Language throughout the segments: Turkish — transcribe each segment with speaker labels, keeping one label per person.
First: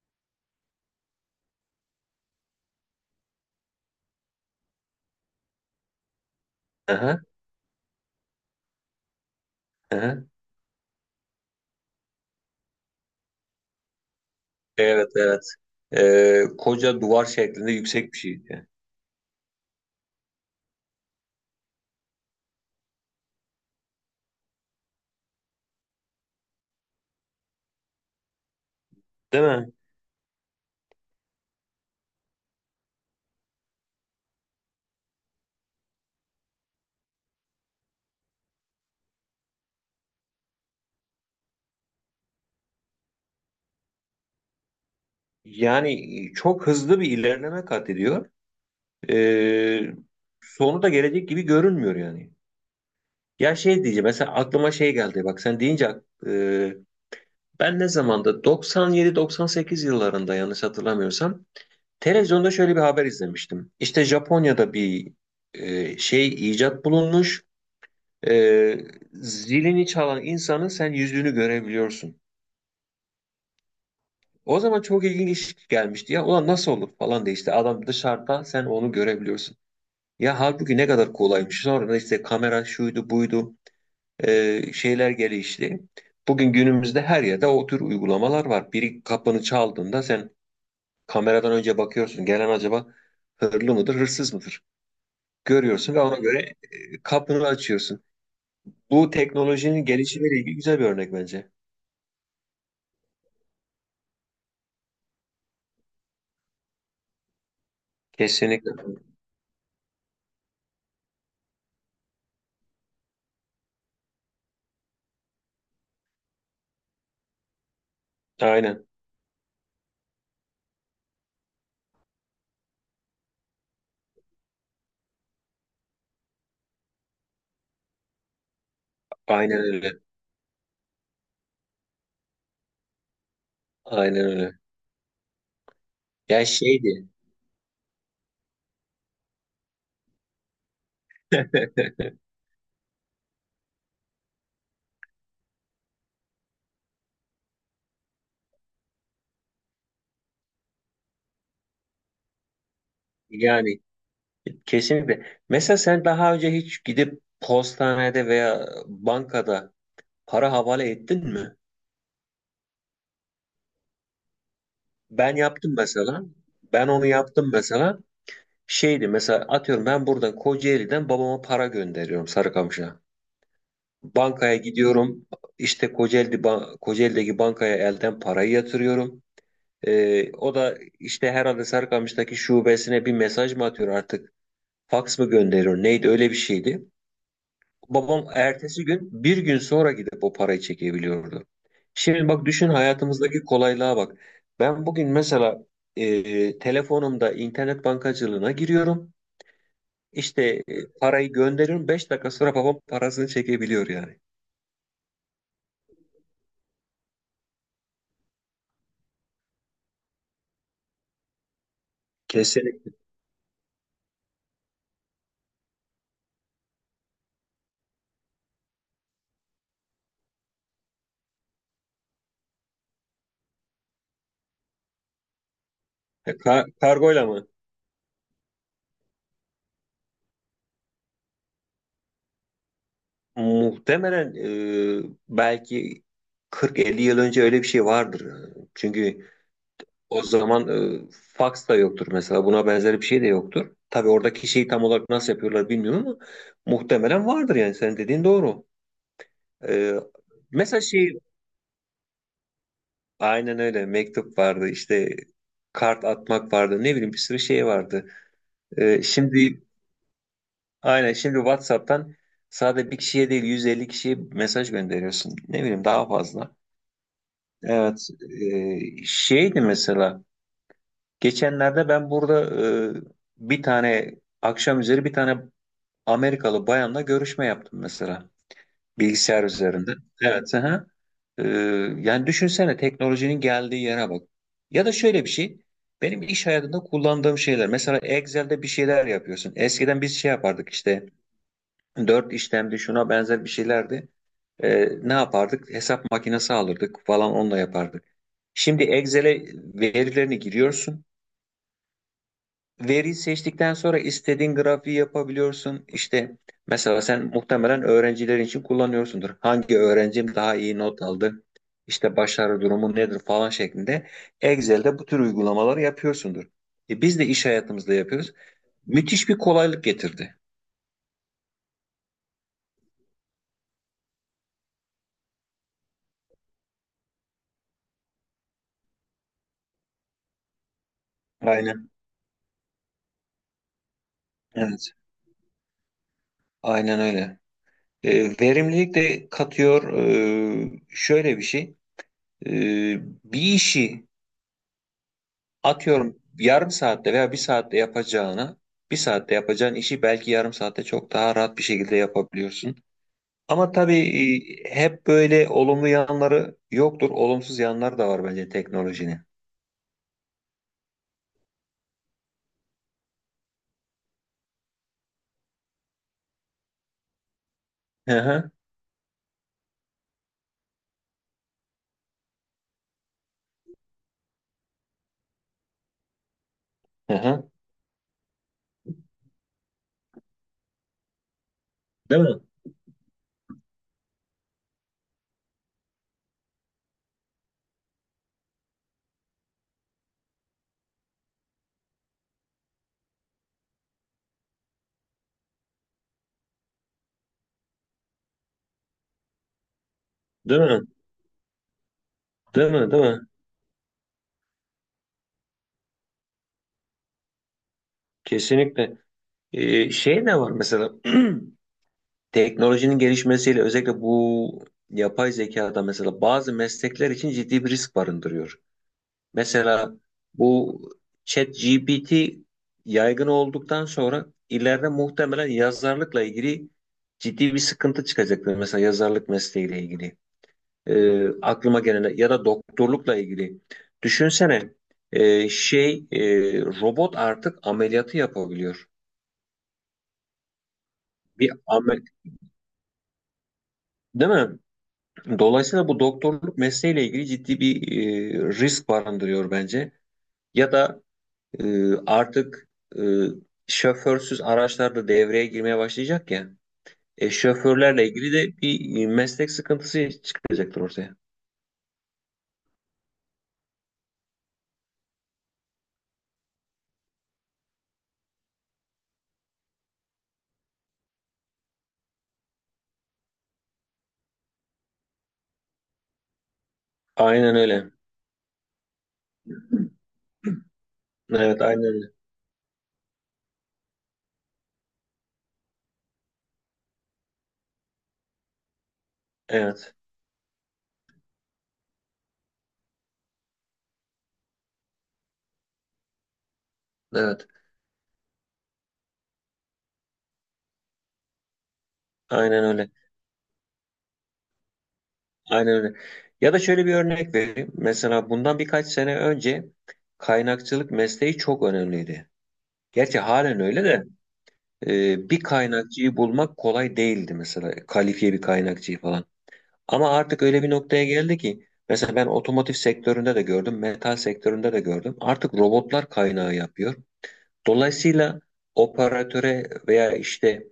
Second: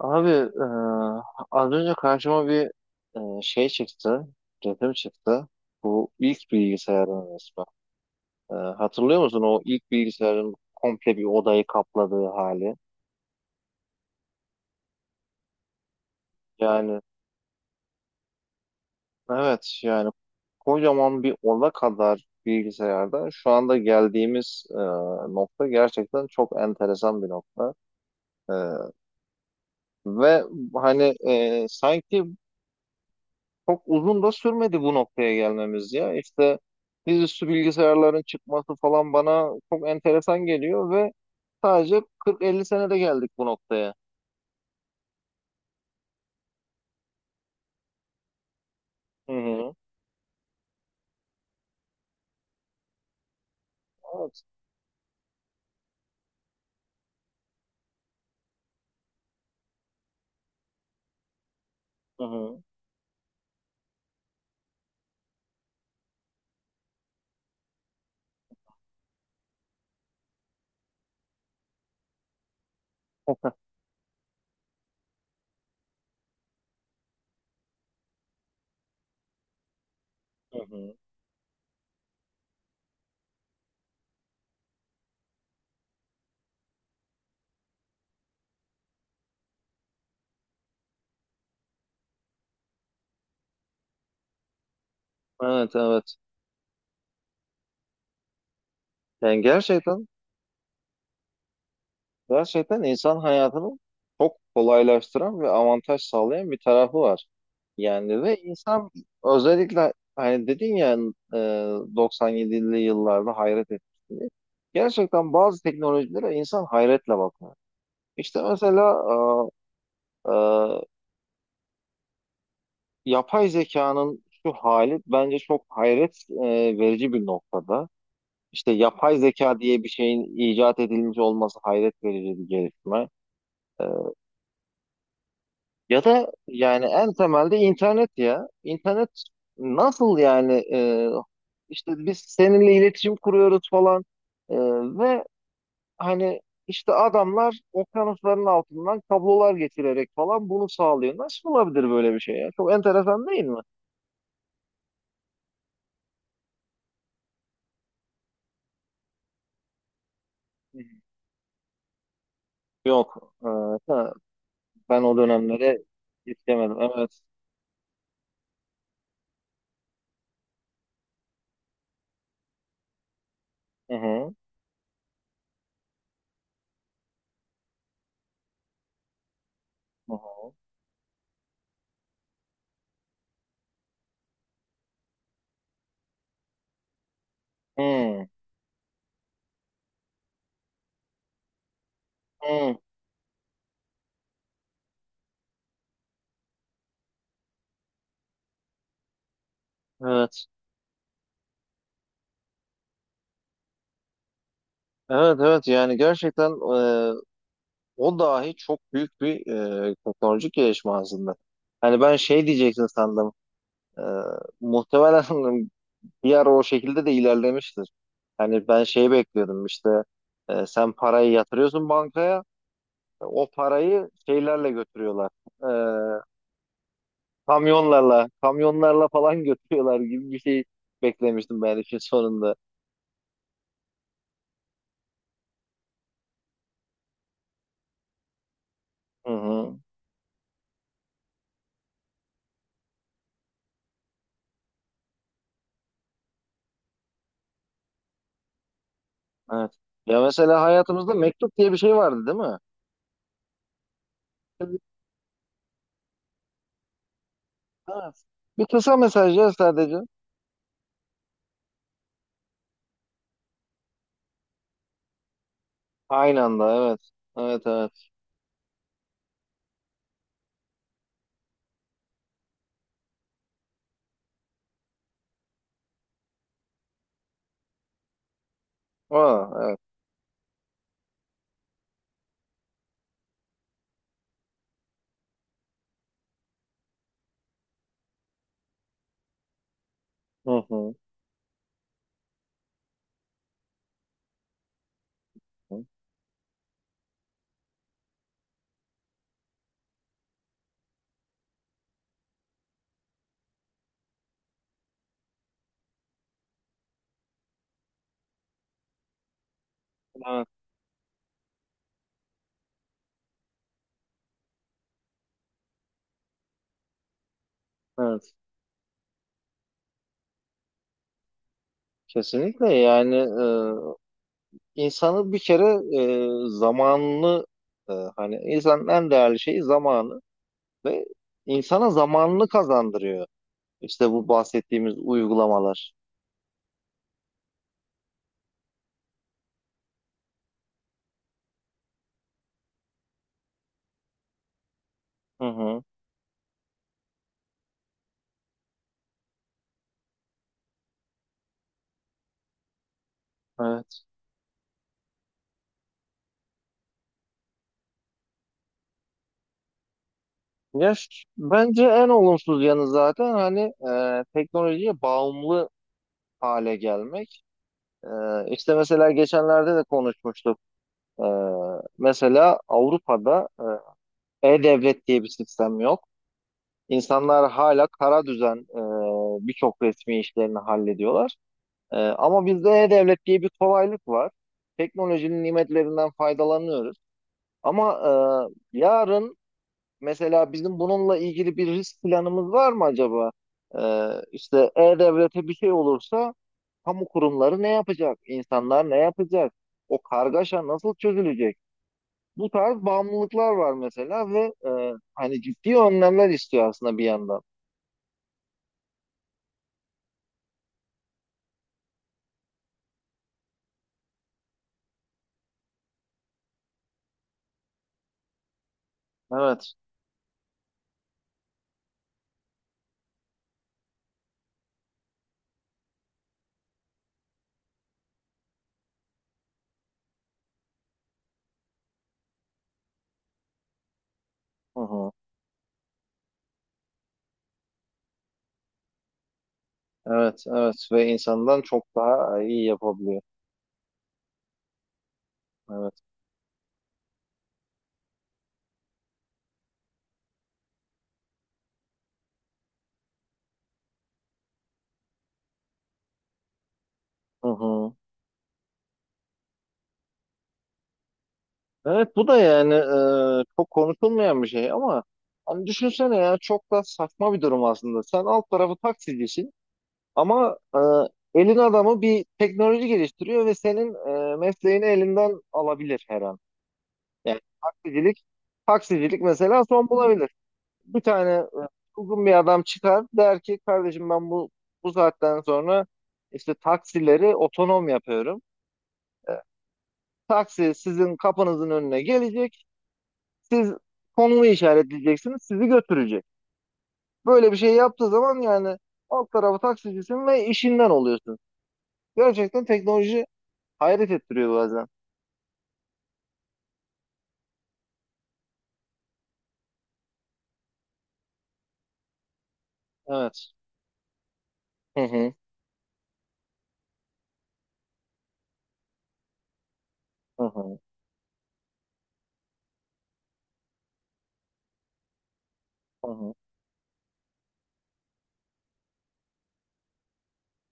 Speaker 1: Abi e, Az önce karşıma bir şey çıktı, resim çıktı. Bu ilk
Speaker 2: Aha,
Speaker 1: bilgisayarın resmi. Hatırlıyor musun o ilk
Speaker 2: aha.
Speaker 1: bilgisayarın komple bir odayı kapladığı hali?
Speaker 2: Evet evet.
Speaker 1: Yani
Speaker 2: Koca duvar şeklinde yüksek bir şeydi.
Speaker 1: evet yani kocaman bir oda kadar bilgisayarda şu anda geldiğimiz nokta gerçekten çok enteresan bir nokta. E,
Speaker 2: Değil mi?
Speaker 1: ve hani sanki çok uzun da sürmedi bu noktaya gelmemiz ya. İşte dizüstü bilgisayarların çıkması falan bana çok enteresan geliyor ve sadece 40-50 senede geldik bu noktaya.
Speaker 2: Yani çok hızlı bir ilerleme kat ediyor.
Speaker 1: Hı hı.
Speaker 2: Ee, Sonu da gelecek gibi görünmüyor yani. Ya şey diyeceğim, mesela
Speaker 1: Evet.
Speaker 2: aklıma şey geldi, bak sen deyince e, ben ne zamanda 97-98 yıllarında yanlış hatırlamıyorsam
Speaker 1: Hı
Speaker 2: televizyonda
Speaker 1: hı.
Speaker 2: şöyle bir haber izlemiştim. İşte Japonya'da bir şey icat bulunmuş. E, Zilini çalan insanın sen yüzünü görebiliyorsun. O zaman çok ilginç gelmişti ya. Ulan nasıl olur falan diye, işte adam dışarıda sen onu görebiliyorsun. Ya
Speaker 1: Hı
Speaker 2: halbuki ne
Speaker 1: hı.
Speaker 2: kadar kolaymış. Sonra da işte kamera şuydu buydu şeyler gelişti. Bugün günümüzde her yerde o tür uygulamalar var. Biri kapını çaldığında sen kameradan önce bakıyorsun. Gelen acaba hırlı mıdır, hırsız mıdır?
Speaker 1: Evet,
Speaker 2: Görüyorsun ve
Speaker 1: evet.
Speaker 2: ona göre kapını açıyorsun. Bu
Speaker 1: Yani
Speaker 2: teknolojinin
Speaker 1: gerçekten
Speaker 2: gelişimiyle ilgili güzel bir örnek bence.
Speaker 1: Gerçekten insan hayatını çok kolaylaştıran ve avantaj sağlayan bir tarafı var. Yani ve
Speaker 2: Kesinlikle.
Speaker 1: insan özellikle hani dedin ya, e, 97'li yıllarda hayret etmişti diye. Gerçekten bazı teknolojilere insan hayretle bakıyor. İşte
Speaker 2: Aynen.
Speaker 1: mesela e, e, yapay zekanın şu hali bence çok hayret verici bir noktada. İşte yapay
Speaker 2: Aynen
Speaker 1: zeka diye bir
Speaker 2: öyle.
Speaker 1: şeyin icat edilmiş olması hayret verici bir gelişme. E,
Speaker 2: Aynen öyle.
Speaker 1: Ya da
Speaker 2: Ya
Speaker 1: yani
Speaker 2: şeydi.
Speaker 1: en temelde internet ya. İnternet nasıl yani, işte biz seninle iletişim kuruyoruz falan. E, ve hani işte adamlar okyanusların altından kablolar geçirerek falan bunu sağlıyor. Nasıl olabilir böyle bir şey ya? Çok enteresan değil mi?
Speaker 2: Yani kesinlikle. Mesela sen daha önce hiç gidip postanede veya bankada para
Speaker 1: Hı hı.
Speaker 2: havale ettin mi?
Speaker 1: Yok. Ha, Ben o
Speaker 2: Ben yaptım
Speaker 1: dönemlere
Speaker 2: mesela.
Speaker 1: istemedim.
Speaker 2: Ben onu
Speaker 1: Evet.
Speaker 2: yaptım mesela. Şeydi mesela, atıyorum, ben buradan Kocaeli'den babama para gönderiyorum Sarıkamış'a.
Speaker 1: Hı hı.
Speaker 2: Bankaya gidiyorum. İşte Kocaeli, Kocaeli'deki bankaya elden parayı yatırıyorum.
Speaker 1: Hı hı.
Speaker 2: O da işte herhalde Sarıkamış'taki şubesine bir mesaj mı atıyor artık? Faks mı gönderiyor? Neydi, öyle bir şeydi. Babam ertesi gün, bir gün sonra gidip o parayı çekebiliyordu. Şimdi bak,
Speaker 1: Hı,
Speaker 2: düşün
Speaker 1: hı.
Speaker 2: hayatımızdaki kolaylığa bak. Ben bugün mesela telefonumda internet bankacılığına giriyorum.
Speaker 1: Evet.
Speaker 2: İşte parayı gönderiyorum, 5 dakika sonra babam parasını çekebiliyor yani.
Speaker 1: Evet, evet yani gerçekten, e, o dahi çok büyük bir teknolojik gelişme aslında. Hani ben şey diyeceksin
Speaker 2: Kesinlikle.
Speaker 1: sandım. E, Muhtemelen bir ara o şekilde de ilerlemiştir. Hani ben şeyi bekliyordum, işte sen parayı yatırıyorsun bankaya, o parayı şeylerle götürüyorlar. E,
Speaker 2: Kargoyla mı?
Speaker 1: Kamyonlarla, kamyonlarla falan götürüyorlar gibi bir şey beklemiştim ben işin sonunda.
Speaker 2: Muhtemelen belki 40-50 yıl önce öyle bir şey vardır. Çünkü
Speaker 1: Hı hı.
Speaker 2: o zaman fax da yoktur mesela. Buna benzer bir şey de yoktur. Tabii oradaki şeyi tam olarak nasıl yapıyorlar bilmiyorum ama muhtemelen vardır yani. Senin dediğin doğru.
Speaker 1: Evet.
Speaker 2: E,
Speaker 1: Ya mesela
Speaker 2: Mesela
Speaker 1: hayatımızda
Speaker 2: şey,
Speaker 1: mektup diye bir şey vardı değil mi?
Speaker 2: aynen öyle, mektup vardı, işte kart atmak vardı, ne bileyim, bir sürü şey vardı.
Speaker 1: Evet. Bir kısa mesaj ya
Speaker 2: Şimdi,
Speaker 1: sadece.
Speaker 2: aynen, şimdi WhatsApp'tan sadece bir kişiye değil 150 kişiye mesaj gönderiyorsun. Ne bileyim, daha
Speaker 1: Aynı
Speaker 2: fazla.
Speaker 1: anda, evet. Evet, evet.
Speaker 2: Evet, şeydi mesela, geçenlerde ben burada e, bir tane akşam üzeri bir tane Amerikalı bayanla görüşme yaptım mesela, bilgisayar
Speaker 1: Aa, evet.
Speaker 2: üzerinde. Evet. Aha. Ee, Yani düşünsene teknolojinin geldiği yere bak. Ya da şöyle bir şey. Benim iş hayatında kullandığım şeyler. Mesela Excel'de bir şeyler yapıyorsun. Eskiden biz şey
Speaker 1: Hı
Speaker 2: yapardık
Speaker 1: hı.
Speaker 2: işte. Dört işlemdi, şuna benzer bir şeylerdi. Ne yapardık?
Speaker 1: Hı.
Speaker 2: Hesap makinesi alırdık falan, onunla yapardık. Şimdi Excel'e verilerini giriyorsun. Veriyi seçtikten sonra istediğin grafiği yapabiliyorsun. İşte mesela sen muhtemelen öğrencilerin için kullanıyorsundur. Hangi öğrencim
Speaker 1: Evet.
Speaker 2: daha iyi not aldı? İşte başarı durumu nedir falan şeklinde. Excel'de bu tür uygulamaları yapıyorsundur. E biz de iş hayatımızda
Speaker 1: Evet.
Speaker 2: yapıyoruz. Müthiş bir kolaylık getirdi.
Speaker 1: Kesinlikle yani, insanı bir kere zamanını, hani insanın en değerli şeyi zamanı ve insana
Speaker 2: Aynen.
Speaker 1: zamanını kazandırıyor. İşte bu
Speaker 2: Evet.
Speaker 1: bahsettiğimiz uygulamalar.
Speaker 2: Aynen öyle. Verimlilik de katıyor. Şöyle bir şey. E, Bir işi,
Speaker 1: Hı hı.
Speaker 2: atıyorum, yarım saatte veya bir saatte yapacağına, bir saatte yapacağın işi belki yarım saatte çok daha rahat bir şekilde yapabiliyorsun. Ama tabii
Speaker 1: Evet.
Speaker 2: hep böyle olumlu yanları yoktur. Olumsuz yanları da var bence teknolojinin.
Speaker 1: Bence en olumsuz yanı zaten hani teknolojiye bağımlı hale gelmek. E,
Speaker 2: Hı hı,
Speaker 1: işte mesela geçenlerde de konuşmuştuk. Ee, Mesela Avrupa'da e-devlet diye bir sistem yok.
Speaker 2: hı hı.
Speaker 1: İnsanlar hala kara düzen, birçok resmi işlerini hallediyorlar.
Speaker 2: Değil mi?
Speaker 1: Ama bizde e-devlet diye bir kolaylık var. Teknolojinin nimetlerinden faydalanıyoruz. Ama yarın mesela bizim bununla ilgili bir risk planımız var mı acaba? İşte e-devlete bir şey olursa kamu kurumları ne yapacak? İnsanlar ne yapacak? O
Speaker 2: Değil
Speaker 1: kargaşa
Speaker 2: mi?
Speaker 1: nasıl çözülecek? Bu
Speaker 2: Değil
Speaker 1: tarz
Speaker 2: mi? Değil mi?
Speaker 1: bağımlılıklar var mesela ve hani ciddi önlemler istiyor aslında bir yandan.
Speaker 2: Kesinlikle. Şey ne var mesela, teknolojinin gelişmesiyle özellikle bu yapay zekada mesela bazı meslekler için ciddi bir risk barındırıyor.
Speaker 1: Evet.
Speaker 2: Mesela bu ChatGPT yaygın olduktan sonra ileride muhtemelen yazarlıkla ilgili ciddi bir sıkıntı çıkacaktır. Mesela yazarlık mesleğiyle ilgili. Aklıma gelen ya da doktorlukla ilgili. Düşünsene
Speaker 1: Hı hı.
Speaker 2: şey robot artık ameliyatı yapabiliyor.
Speaker 1: Evet, evet ve
Speaker 2: Bir
Speaker 1: insandan çok
Speaker 2: amel
Speaker 1: daha iyi yapabiliyor.
Speaker 2: Değil mi? Dolayısıyla
Speaker 1: Evet.
Speaker 2: bu doktorluk mesleğiyle ilgili ciddi bir risk barındırıyor bence. Ya da artık e, şoförsüz araçlar da devreye girmeye başlayacak ya.
Speaker 1: Hı hı.
Speaker 2: Şoförlerle ilgili de bir meslek sıkıntısı çıkacaktır ortaya.
Speaker 1: Evet, bu da yani çok konuşulmayan bir şey ama hani düşünsene ya, çok da saçma bir durum aslında. Sen alt tarafı taksicisin ama elin adamı bir teknoloji geliştiriyor ve senin mesleğini elinden alabilir her an. Yani
Speaker 2: Aynen öyle.
Speaker 1: taksicilik mesela son bulabilir. Bir tane
Speaker 2: Evet, aynen öyle.
Speaker 1: uygun bir adam çıkar, der ki kardeşim ben bu saatten sonra işte taksileri otonom yapıyorum. E,
Speaker 2: Evet,
Speaker 1: Taksi sizin kapınızın önüne gelecek. Siz konumu işaretleyeceksiniz. Sizi götürecek.
Speaker 2: evet.
Speaker 1: Böyle bir şey yaptığı zaman yani alt tarafı taksicisin ve işinden oluyorsun.
Speaker 2: Aynen
Speaker 1: Gerçekten
Speaker 2: öyle.
Speaker 1: teknoloji hayret ettiriyor bazen.
Speaker 2: Aynen öyle. Ya da şöyle bir örnek vereyim. Mesela bundan birkaç sene önce kaynakçılık mesleği çok önemliydi. Gerçi
Speaker 1: Evet.
Speaker 2: halen öyle de
Speaker 1: Hı hı.
Speaker 2: bir kaynakçıyı bulmak kolay değildi mesela. Kalifiye bir kaynakçıyı falan. Ama
Speaker 1: Hı
Speaker 2: artık öyle bir
Speaker 1: hı.
Speaker 2: noktaya geldi ki, mesela ben otomotiv sektöründe de gördüm, metal sektöründe de gördüm. Artık robotlar
Speaker 1: Hı hı.
Speaker 2: kaynağı yapıyor. Dolayısıyla operatöre veya işte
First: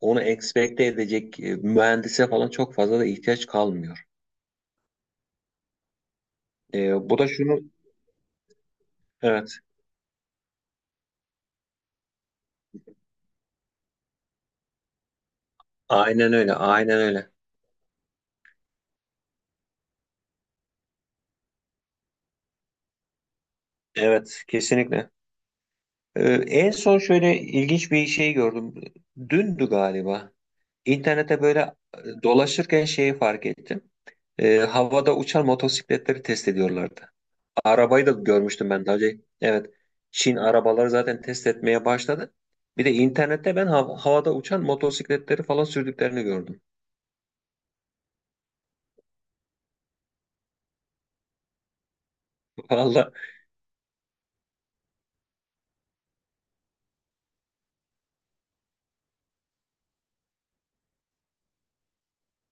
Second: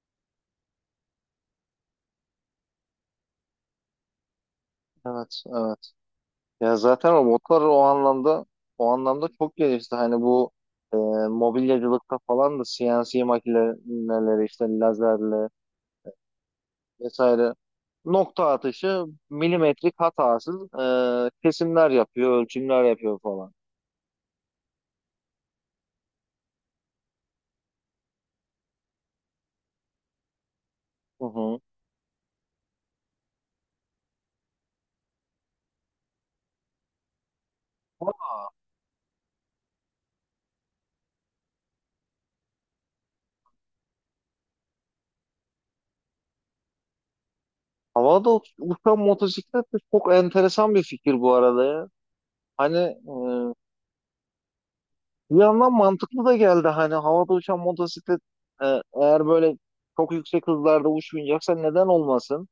Speaker 2: onu ekspekte edecek mühendise falan çok fazla da ihtiyaç kalmıyor.
Speaker 1: Evet. Evet. Ya zaten
Speaker 2: Bu da şunu,
Speaker 1: robotlar o anlamda çok
Speaker 2: evet,
Speaker 1: gelişti. Hani bu e, mobilyacılıkta falan da CNC makineleri işte lazerle
Speaker 2: aynen öyle, aynen öyle.
Speaker 1: vesaire nokta atışı milimetrik hatasız kesimler yapıyor, ölçümler yapıyor falan.
Speaker 2: Evet kesinlikle. En son şöyle ilginç bir şey gördüm. Dündü galiba.
Speaker 1: Hı
Speaker 2: İnternete
Speaker 1: hı.
Speaker 2: böyle dolaşırken şeyi fark ettim. Havada uçan motosikletleri test ediyorlardı. Arabayı da görmüştüm ben daha önce. Evet. Çin arabaları zaten test etmeye başladı. Bir de internette ben havada uçan motosikletleri falan sürdüklerini gördüm.
Speaker 1: Uçan motosiklet de çok enteresan bir fikir bu arada ya. Hani
Speaker 2: Valla.
Speaker 1: bir yandan mantıklı da geldi. Hani havada uçan motosiklet, e, eğer böyle çok yüksek hızlarda uçmayacaksa neden olmasın?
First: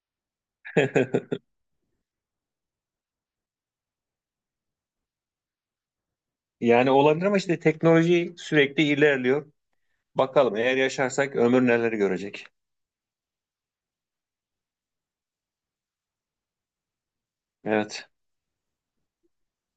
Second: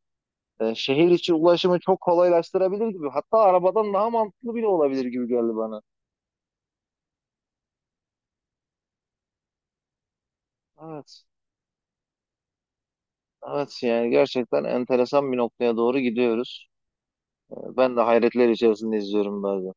Speaker 1: Şehir içi ulaşımı çok kolaylaştırabilir gibi. Hatta arabadan daha mantıklı bile olabilir gibi geldi bana.
Speaker 2: Yani olabilir ama işte teknoloji sürekli ilerliyor. Bakalım eğer
Speaker 1: Evet.
Speaker 2: yaşarsak ömür neleri görecek.
Speaker 1: Evet yani gerçekten enteresan bir noktaya doğru gidiyoruz. Ben de
Speaker 2: Evet.
Speaker 1: hayretler içerisinde izliyorum bazen.